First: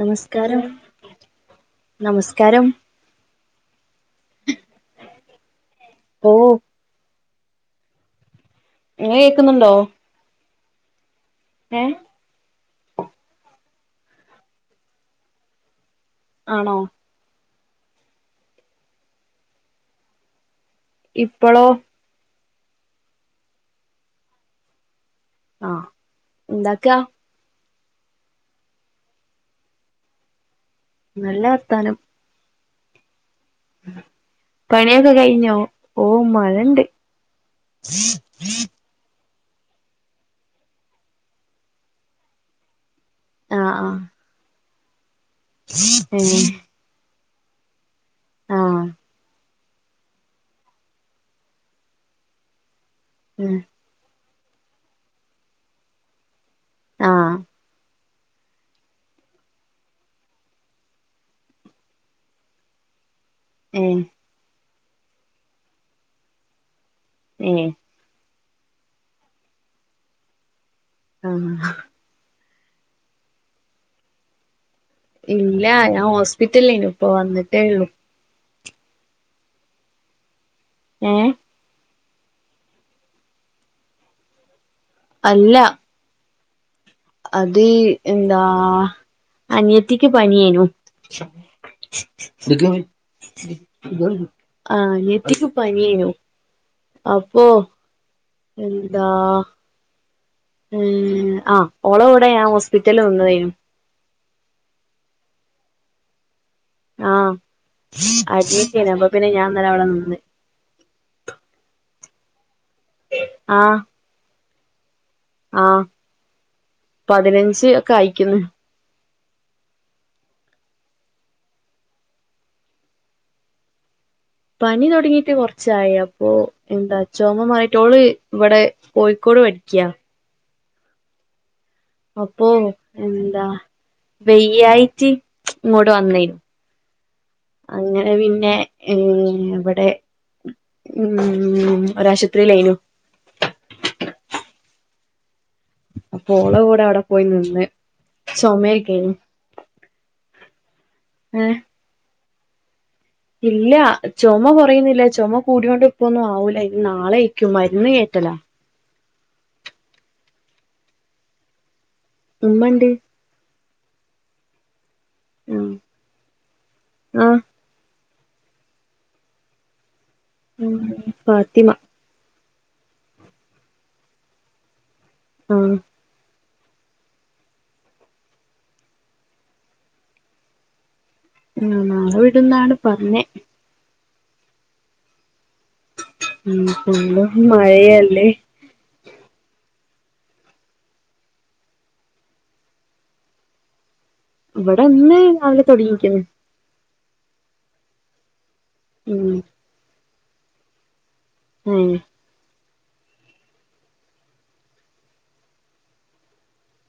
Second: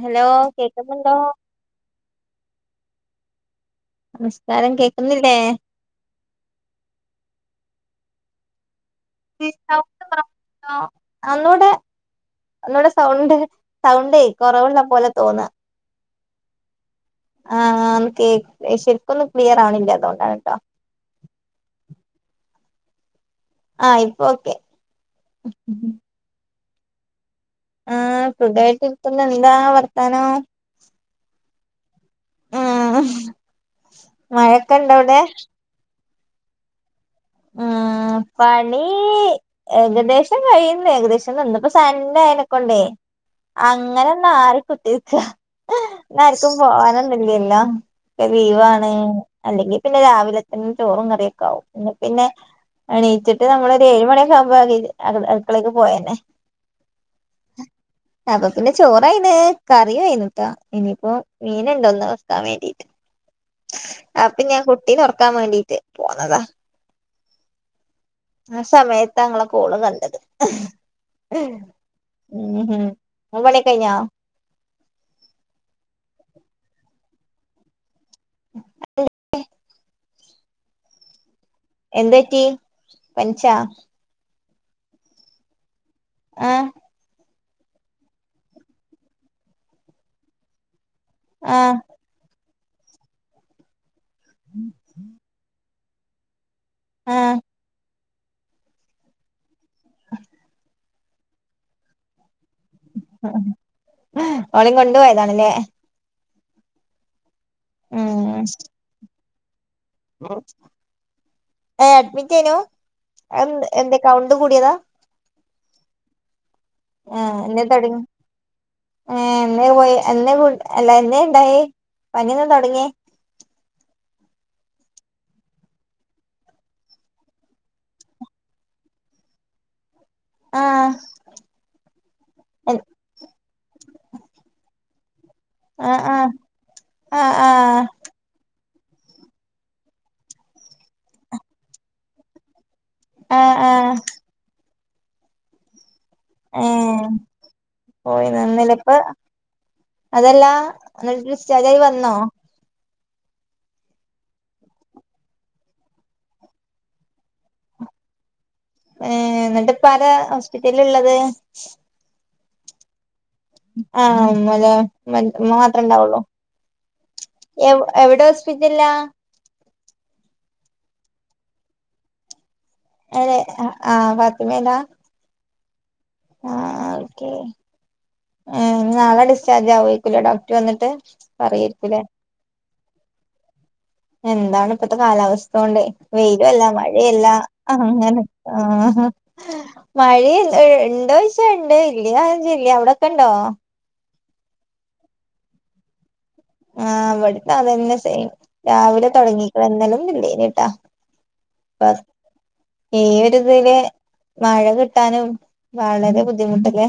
Hello കേക്കുന്നുണ്ടോ നമസ്കാരം നമസ്കാരം കേക്കുന്നില്ലേ ഓ അങ്ങനെ കേക്കുന്നുണ്ടോ ആ അന്നൂടെ ഏ നമ്മുടെ സൗണ്ട് സൗണ്ടേ കുറവുള്ള പോലെ തോന്നാ ആണോ ആഹ കേ ശരിക്കൊന്നും ക്ലിയർ ആവണില്ലേ അതുകൊണ്ടാണ് കേട്ടോ ഇപ്പോളോ ആഹ ഇപ്പ ക്കെ എന്താക്കെയ ആ ഫുഡ ആായിട്ട്ിത്തുന്ന എന്താ വർത്താനം നല്ല വർത്താനം ഉം മഴക്കെ ഇണ്ട പണിയൊക്കെ അവിടെ കഴിഞ്ഞോ ഓ മഴയുണ്ട് ഉം പണ ഏകദേശം കഴിയുന്നു ഏകദേശം നിന്നിപ്പോ സഡ ആയനെക്കൊണ്ടേ ആ അങ്ങനെന്ന ആര് കുട്ടി ആ ഹ ല്ലല്ലോ ഇ ലീവാണ് അല്ലെങ്കിൽ പിന്നെ രാവിലെ തെ ചോറും കറിയൊക്കാവും പിന്നെ എണീച്ചിട്ട് ഉം നമ്മളൊരു ഏഴ് മണിയൊക്കെ ആകുമ്പോ അടുക്കളേക്ക് പോയന്നെ ആഹ അപ്പൊ പിന്നെ ചോറയിന്ന് കറിയ ആയിനട്ടാ ഇനിയിപ്പോ മീന ഇണ്ടോ ഒന്ന് വക്കാൻ വേണ്ടിട്ട് ഏ അപ്പൊ ഞാൻ കുട്ടീ ഉറക്കാൻ വേണ്ടീട്ട് പോന്നതാ ഇനി ആ സമയത്ത്ങ്ങളെ കോള് കണ്ടത് ആഹ മ്മ് ഹ ഇങ്ങളപണിക്കകഴിഞ്ഞാ ഇല്ല ഞാൻ ഹോസ്പിറ്റലേനു ഇപ്പ വന്നിട്ടേ ഉള്ളു അതെ ആഏ എന്തറ്റി പൻചാ അല്ല ആഹ അത് എന്താ അനിയത്തിക്ക് പനിയെന്നു ആഹ ആ എത്തി പനിയു ആഹ് അപ്പൊ എന്താ ഉ ആ് ഓള കവിടെ ഞാൻ ഹോസ്പിറ്റല വന്നും ഓളെയും കൊണ്ടുപോയതാണല്ലേ ആഹ ഉം അഡ്മിറ്റ് ചെയ്യന അപ്പൊ പിന്നെ ഞാൻന്നല്ല അവിടെ നിന്ന് ഏ അഡ്മിറ്റ് ചെയ്യനോ എന്തക്കൗണ്ട് കൂടിയതാ ആഹ പതിനഞ്ച് ഒക്കെ അയിക്കുന്നു ഏ എന്നേ പോയി എന്ന അല്ല എന്നേ ഇണ്ടായി ഭഞ്ഞിയന്ന തുടങ്ങിയ [inaudible] പനി തുടങ്ങിട്ട് കുറച്ചായി അപ്പോ എന്താ ചോമ്മ മാറിയിട്ടോള് ഇവിടെ കോഴിക്കോട് പ ക്കാ ആഹ അപ്പോൊ എന്താ വെയ്യഴട്ട് ഇങ്ങോട്ട് ആഹ് ആഹ് വന്നേരുന്നു ആഹ് ആഹ് അങ്ങനെ പിന്നെ ഏ ഇവിടെ ഉ ഒരാശുപത്രിയിലായിനു ആഹ ആഹ അപ്പൊ ഓളെ ആ കൂടെ അവിടെ പോയി നിന്ന് പോയി നന്നിലപ്പ ചുമയൊക്കേനു അതല്ലാ എന്നിട് ഏഹ് ഡിസ്ചാർജ് ആയി വന്നോ ഇല്ല ചുമ കുറയുന്നില്ല ചുമ കൂടൊണ്ട് ഇപ്പൊന്നും ആവൂല ഇന്ന് നാളെ കക്കും മരുന്ന് ക ട്ടല ഏ എന്നിട്ട് പല ഹോസ്പിറ്റല ഉള്ളത് ഉമ്മണ്ട് ആഹമ്മത മാത്രേ ഉണ്ടാവുള്ളു ആഹ് എവിടെ സ്പറ്റില്ല ഉ പാത്തിമ അതേ ആഹ് പത്തിമേലാ ആഹ ആഹ ഓക്കേ ഉ നാളെ ഡിസ്ചാർജ് ആവക്കല ഡോക്ടർ വന്നിട്ട് ആ നാ പറയായിരിക്കൂല്ലേ ഇവിടന്നാണ് പറഞ്ഞേ എന്താണ് ഇപ്പത്തെ കാലാവസ്ഥ അതൊണ്ടേ ഉം വെയിലല്ല മഴയല്ല ഫുള്ളും അങ്ങനെ മഴയല്ലേ ആ മഴ ഇണ്ടോ പച്ച ഇണ്ട് ഇല്ലചല്ല അവിടെൊക്കെ ഇണ്ടോ ഇവിടെ അന്ന നാവിലെ തുടങ്ങിക്കുന്നത് ആ അവിടുത്തെ അതന്നെ ചെയ രാവിലെ ഉം തുടങ്ങിക്ക എന്നാലും ഇള്ളേനട്ടാ മ്മ് ഈരിതില് മഴ കിട്ടാനും വളരെ ബുദ്ധിമുട്ടല്ലേ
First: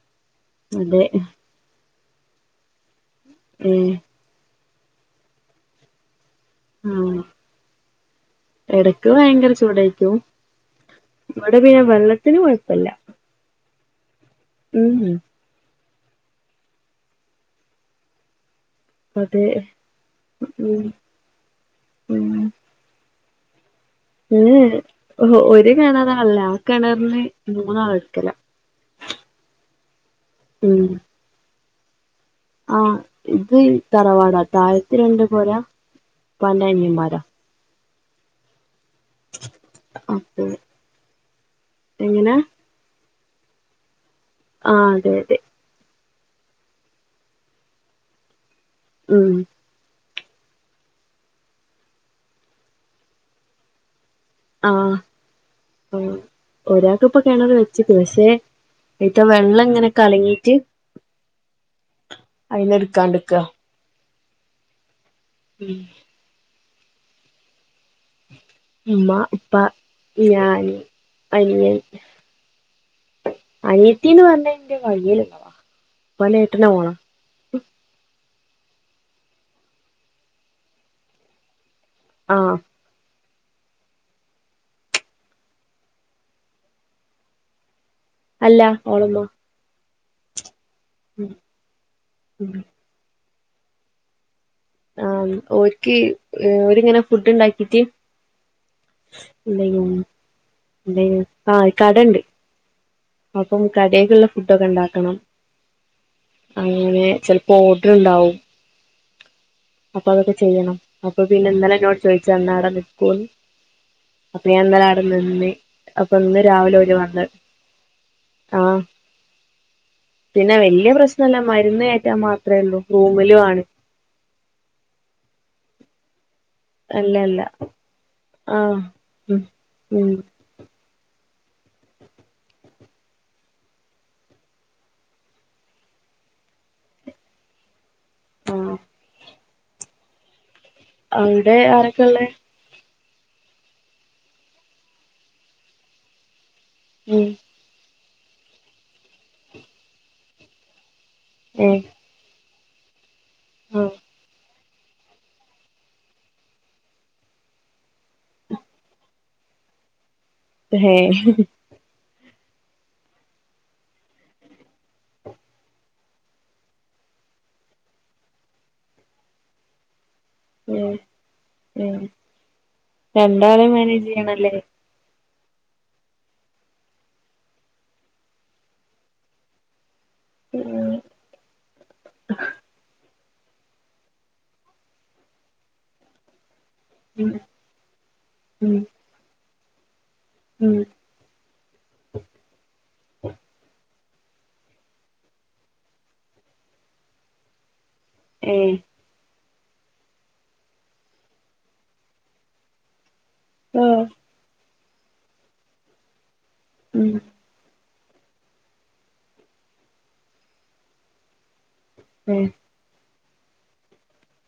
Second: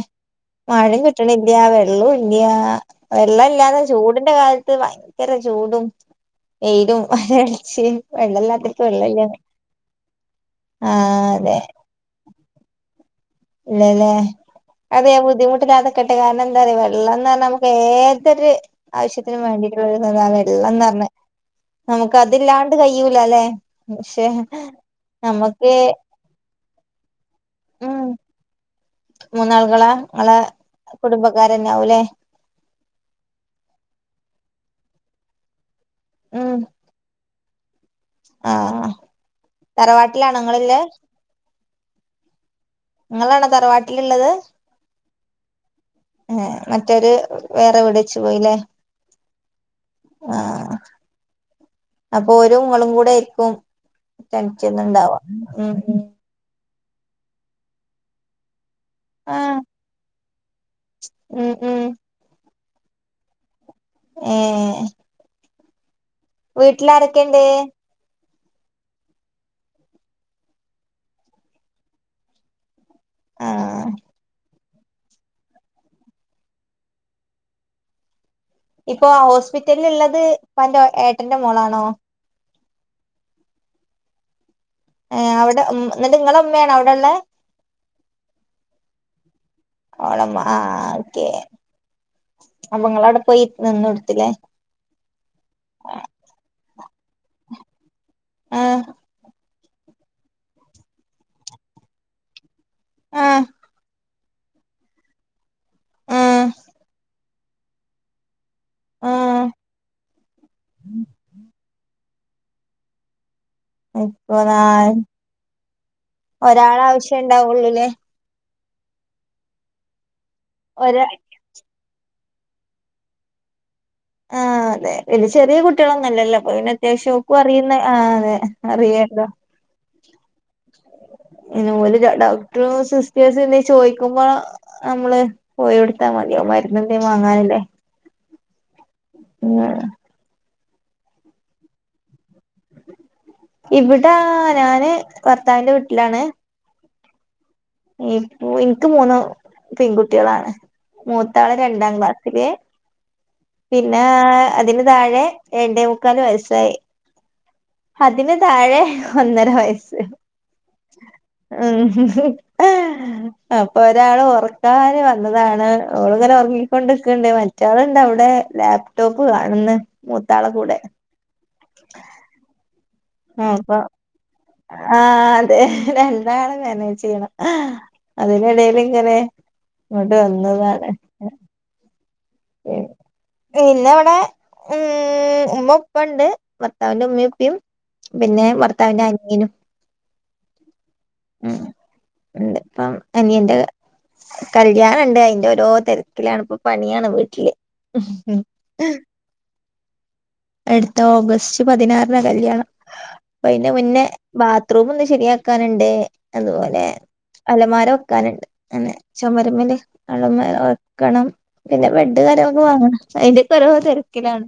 മഴയും അതെ കിട്ടണല്ലയ വെള്ളം ഇല്ലയാ വെള്ള ഇല്ലാത ഏഹ് ചൂടിന്റെ കാല ഭയങ്കര ചൂടും വെയിലും ആഹ് വരൾച്ചയും വെള്ളമല്ലാത്തക്ക് വെള്ളല്ലാണ് ടും ഇവിടെ പിന്നെ വെള്ളത്തിന് കുഴപ്പല്ല ഇല്ലല്ലേ ഉം അതെ ബുദ്ധിമുട്ടില്ലാതൊ ക്കട്ടെ കാരണം എന്താ പറയാ വെള്ളം എ പറഞ്ഞാൽ നമുക്ക് ഏതൊരു ആവശ്യത്തിനന് അതെ വേണ്ടിയിട്ടരുന്നതാ വെള്ളംന്ന് ഉം പറഞ്ഞ നമുക്ക് അതില്ലാണ്ട് കഴൂല അല്ലേ ഉം ഉം ഒരു കെണറന അല്ല കിണർന്ന് മൂന്നാൾ ഉം എടുക്കല ങ്ങളെ കുടുംബക്കാരന്നെയാവൂലേ ആഹ ഇത് തറവാടാ താഴത്തി രണ്ട് പോരാ പ്പാന്റെ അനിയൻമാരാ ആഹ തറവാട്ടിലാണങ്ങളല്ലേ എങ്ങനാ നിങ്ങളാണോ തറവാട്ടിലുള്ളത് ആ അതെ അതെ മറ്റൊരു വേറെ എവിടെ വെച്ച് പോയില്ലേ ഉം ആഹ അപ്പൊ ഓരും ങ്ങളും കൂടെ ആയിരിക്കും ആഹ് കളിച്ചൊന്നണ്ടാവാ ഉം ഉം ആഹ് ഒരാൾക്ക് ഇപ്പ കിണറ് വെച്ചിക്ക്ന്ന് പക്ഷെ ഈല്ത്തെ ആഹ് വെള്ളം ഇങ്ങനെ കലങ്ങീറ്റ് ഉം ഉം അയിന് എടുക്കാണ്ട്ക്കാ ഏ യെ ഉം വീട്ടിലാരൊക്കെയിണ്ട് ഉമ്മ പ്പ ഞാൻ അനിയൻ ആഹ് അനിയത്തീന്ന് പറഞ്ഞ എന്റെ വകെലുള്ളതാ ഉപ്പാന്റെ ഏട്ടന്റെ മോളാ ഇപ്പൊ ഹോസ്പിറ്റലിൽ ഇള്ളത് ഉപ്പാന്റെ ഏട്ടന്റെ മോളാണോ ആ ഏ അവിടെ എന്നിട്ട് നിങ്ങളുമ്മയാണോ അവിടെള്ള അല്ല ഓളുമ്മ ഓളമ്മ ആ ഓക്കെ അപ്പൊ ഇങ്ങളാടെപ്പോയി നിന്നടുത്തില്ലേ ആ ഓര്ക്ക് ഓരിങ്ങനെ ഫുഡ് ഉണ്ടാക്കീറ്റ് ആഹ് എന്തേയിന് എന്തേയിന് ആ കടണ്ട് ആഹ് അപ്പം കടേലുള്ള ഫുഡൊക്കെ ഉണ്ടാക്കണം ആഹ് അങ്ങനെ ചിലപ്പോ ഓർഡർ ഉണ്ടാവും ആഹ് അപ്പൊ അതൊക്കെ ചെയ്യണം അപ്പൊ പിന്നെ ഇന്നലെ എന്നോട് ചോദിച്ചന്നാട നിക്കൊന്നു ഇപ്പൊ അപ്പ ഞാനിന്നലെ നാല് ആടെ നിന്ന് അപ്പൊ ഇന്ന് രാവിലെ ഓര് ഒരാളാവശ്യം വന്ന് ഉണ്ടാവുള്ളൂല്ലേ ആഹ പിന്നെ വലിയ ഒരാ പ്രശ്നല്ല മരുന്ന് കേറ്റാന്മാ അത്രേള്ളൂ റൂമിലുമാണ് ആ അതെ പിന്നെ ചെറിയ കുട്ടികളൊന്നുംല്ലല്ലോ അപ്പൊപ്പിന്നെ അത്യാവശ്യം ഓക്കും അല്ലല്ല അറിയുന്ന ആ് അതെ ആഹ് അറിയേണ്ട ഉം ഉം ഇത് പോലെ ഡോക്ടറും സിസ്റ്റേഴ്സും എന്ത ചോദിക്കുമ്പോൾ നമ്മള് പോയോടുത്താൽ മതി മരുന്ന എന്തേും വാങ്ങാനില്ലേ ആ [unintelligible] അവിടെ ആരൊക്കെ ഉള്ളേ ഇവിടെ ഞാന് ഭർത്താവിന്റെ വീട്ടിലാണ് ഉം ഇനിക്ക് മൂന്ന് പെൺകുട്ടികളാണ് മൂത്താള് ഏഹ് രണ്ടാം ക്ലാസ്സില് ആഹ് പിന്നെ അതിന് താഴെ രണ്ടേ മുക്കാല് വയസായി അതിന് താഴെ ഒന്നര വയസ്സ്. ഏഹ് മ്മ് [inaudible] അപ്പൊ ഒരാള് ഉറക്കാന് വന്നതാണ് ഓളിങ്ങനെ ഉറങ്ങിക്കൊണ്ടിക്കണ്ടേ മാറ്റാളിണ്ടാവും ഇവ് ടെ ലാപ്ടോപ്പ് കാണുന്ന മൂത്താളെ കൂടെ ഏഹ് ആ രണ്ടാളെ അപ്പൊ മെനേജ യ്യണോല്ലോ ആ അതെ രണ്ടാളേം മാനേജ് ചെയ്യണം അതിനിടെലിങ്ങനെ ഇങ്ങോട്ട് വന്നതാണ് ഉം പിന്നെയിവിടെ ഉം മ്മുപ്പുണ്ട് ഭർത്താവിന്റെ ഉമ്മീം ഉപ്പീ പിന്നെ ഉം ഭർത്താവിന്റെ അനിയനും ഉം ഉ ഉ ഇപ്പം അനിയന്റെ കല്യാണണ്ട് അയിന്റെ ഓരോ തിരക്കിലാണ് ഇപ്പൊ പണിയാണ് വീട്ടില് ഏഹ് [unintelligible] അടുത്ത ഓഗസ്റ്റ് പതിനാറിന കല്യാണം ഇപ്പ അയിന്റെ മുന്നേ ബാത്റൂം ഒന്ന് ശരിയാക്കാനുണ്ട് അതുപോലെ ഉം അലമാരോ വക്കാനുണ്ട് അന്നെ ചുമരമല് അള്ളമേല വെക്കണം പിന്നെ ബെഡ് ഏഹ് കാരമ്പം വാങ്ങണം അയിൻ്റൊക്കെ ഓരോ തിരക്കിലാണ്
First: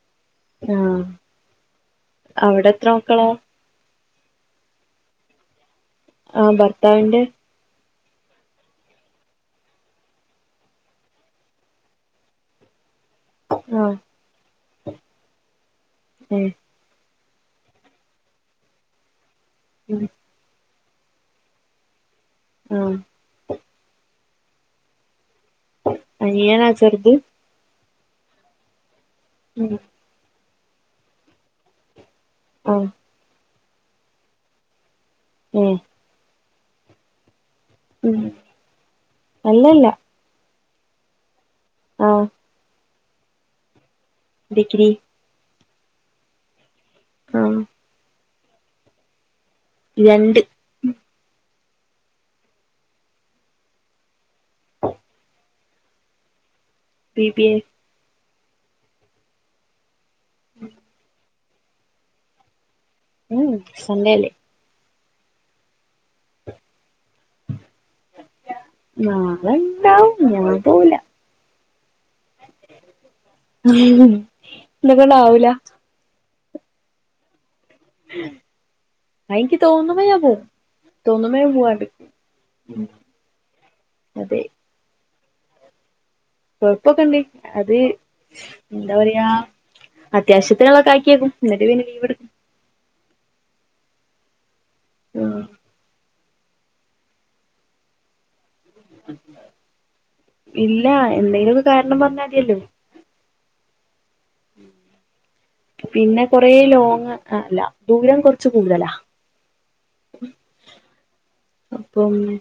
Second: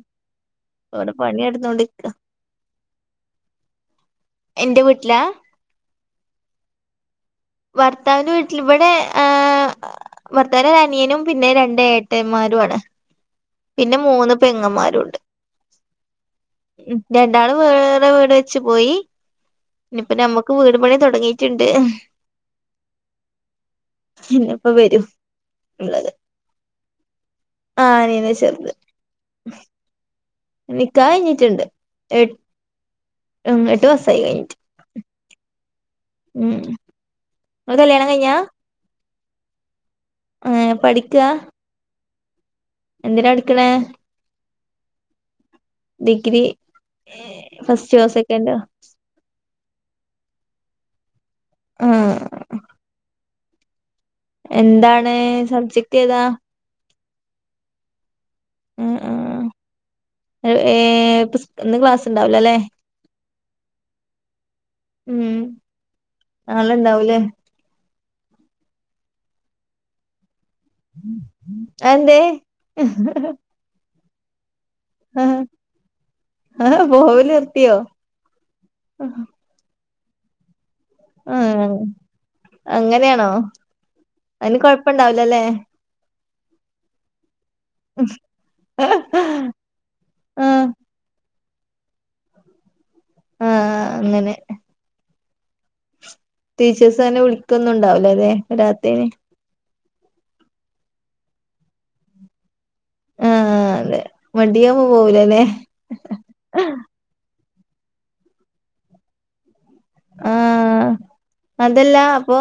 ആഹ് അടെ പണിയ എടുതോണ്ട് നിക്ക അവിടെ എത്ര മക്കളാ എന്റെ വീട്ടിലാ ആഹ് ഭർത്താവിന്റെ ഭർത്താവിന്റെ വീട്ടിൽ ഇവിടെ ഏ ഭർത്താവിന്റെ അനിയനും പിന്നെ രണ്ട് ഏട്ടന്മാരു ആണ് ആഹ് പിന്നെ മൂന്ന് പെങ്ങമാരു ഉണ്ട് ഏഹ് ഉ രണ്ടാള് വേറെ വീട് വെച്ച് പോയി ഉം ഇനിപ്പ നമ്മുക്ക് വീട് പണി തുടങ്ങിട്ടുണ്ട് ഉ ഇന്നിപ്പ വരും അനിയനാ ചെറ്ത്. ആ അനിയനാ ചെറുത്. ഉം. നിക്കായിഞ്ഞിട്ട്ണ്ട് എ ആഹ് ഉം എട്ട് മാസായി കഴിഞ്ഞിട്ട്. ഉം. ഉം നിങ്ങളെ കല്യാണം ഉം കഴിഞ്ഞാ. അല്ലല്ല. ഏ പഠിക്കാ ആഹ്. എന്തിനാ എടുക്കെണേ? ഡിഗ്രി. ഡിഗ്രി ആഹ് ഫസ്റ്റോ സെക്കൻ്റോ. രണ്ട്. ആഹ്. എന്താണ് സബ്ജക്ട് ഏതാ. B B A. ആ ആഹ് ഹേ ഇന്ന് ക്ലാസ്സ്ണ്ടാവൂലല്ലേ. ഉം സൻഡൽ. ഉം നാളെണ്ടാവൂലേ. നാളണ്ടാവും ഞാൻ പോവൂല അഎന്തേ ഹ ഹേ. ന്ന ക്കെണ്ടാവൂല. ആഹ് [unintelligible] അയിൻകി തോന്നുമ്പം ഞാൻ പോവും. തോന്നുമ്പോ ഞാൻ ആഹ് പോവാണ്ടിക്കും അങ്ങനെയാണോ അതെ അയ്ന് കൊഴപ്പുണ്ടാവ ല്ല ല്ലേ. കൊഴപ്പൊക്കണ്ടി അത് എന്താ പറയാ ആഹ് ആഹ് അത്യാവശ്യത്തിനുള്ളക്ക ആക്കിയേക്കും. ന്നിട്ട് പിന്നെ ലീവ് എടു ആഹ് ആഹ് അങ്ങനെ ആഹ്. ടീച്ചേഴ്സ് അങ്ങനെ വിളിക്കൊന്നുണ്ടാവൂലല്ലേ വെരാത്തേയ്ൻ. ഇല്ല എന്തെങ്കിലൊക്കെ കാരണം പറഞ്ഞാൽ മതിയല്ലോ. ആഹ് അതെ മടിയങ്ങ് പോവൂലല്ലെ. പിന്നെ കൊറേ ലോങ് അല്ല ദൂരം കൊർച്ച് കൂടുതലാ ആഹ് അതല്ല അപ്പം അപ്പൊ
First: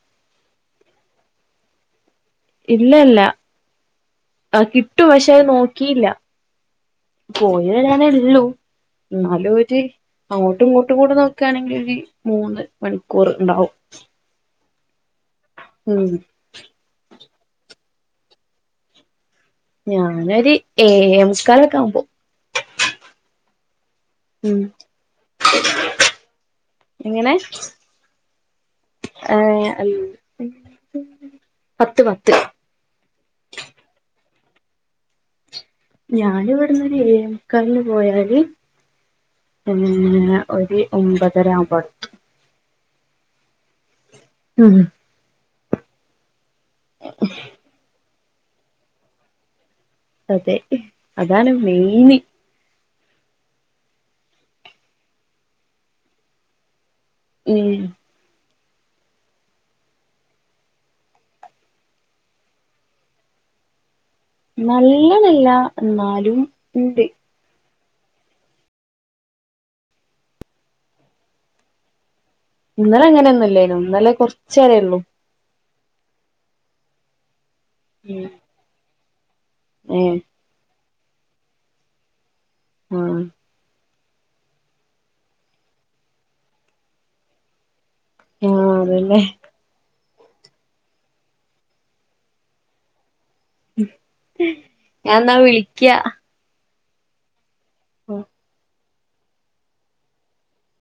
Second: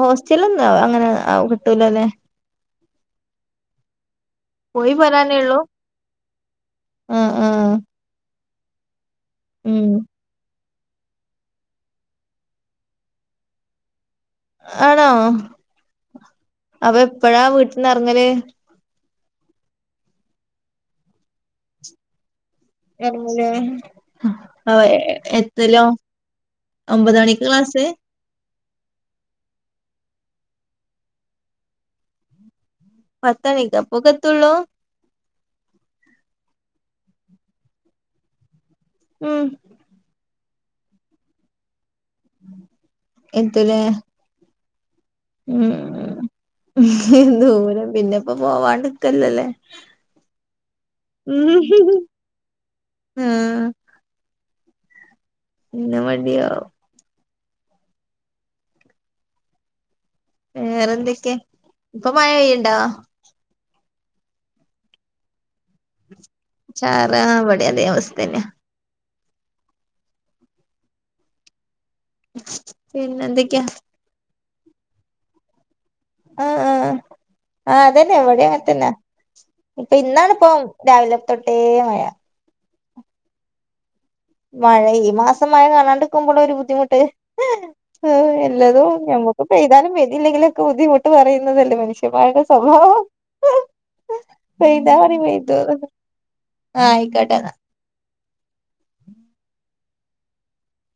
ഹോ ചിലന്താ അങ്ങനെ ആ കിട്ടൂലല്ലെ. ഇല്ലല്ല ആ പോയി കിട്ടും പക്ഷെ വരാനേ അത് ഉള്ളൂ നോക്കിയില്ല ആഹ് ആഹ് പോയത് ഞാനെ ഉള്ളൂ എന്നാലും ഒര് ഉം അങ്ങോട്ടും ഇങ്ങോ ട്ടും കൂടെ നോക്കണെങ്കിൽ മൂന്ന് മണിക്കൂർ ഇണ്ടാവും ആണോ അപ്പൊ എപ്പഴാ വീട്ട്ന്ന് എറങ്ങല് ഞാനൊരു ഏയേമുകാലൊക്കെ ആവുമ്പോ എറങ്ങുലേ ഉം അ എത്തലോ ഒമ്പത് എങ്ങനെ മണിക്കാ ക്ലാസ് ഏ അ പത്ത് പത്ത് പത്തണിക്കൊ അപൊക്കെത്തുള്ളൂ ഞാനിവിടുന്ന് ഒരു ഏഴെമുക്കാലിന് പോയാല് ഉം ഏ ഒരു ഒമ്പതര ആവുമ്പം അവിടെത്തും എത്തുലേ ഉം ഉം ദൂരം പിന്നെപ്പോ പോവാണ്ട് ക്കല്ലല്ലേ അതെ അതാണ് മെയിന് ആ പിന്ന മടിയാവും ഉം വേറെന്തൊക്കെ ഇപ്പൊ മഴ പെയ്യ്ണ്ടോ നല്ലതില്ല ചാറ വടിം അതേ അവസ്ഥനെയാ ഇന്നലെ പിന്നെ എന്തൊക്കെയാ അങ്ങനെയൊന്നുംല്ലേനോ ഇന്നലെ കൊറച്ചേരേ ഉള്ളൂ ആ ആ ആ അതന്നെ ഉം ഇവിടെ അങ്ങനത്തന്നെ ഇപ്പൊ ഏഹ് ഇന്നാണ് പോം രാവിലെ തോട്ടേ മഴ ആ മഴ ഈ മാസം മഴ കാണാണ്ട്ക്കുമ്പളും ഒരു ബുദ്ധിമുട്ട് ആ ആഹ് എല്ലാതും അതന്നെ നമ്മക്ക് പെയ്താലും പെയ് തില്ലെങ്കിലൊക്കെ ബുദ്ധിമുട്ട് പറയുന്നതല്ലേ മനുഷ്യൻ മാരുടെ സ്വഭാവം പെയ്താ ഞാൻ ഇവടിം എന്നാ പെയ്തു വിളിക്കാ ആ അയ്ക്കോട്ടെന്നാ ഉം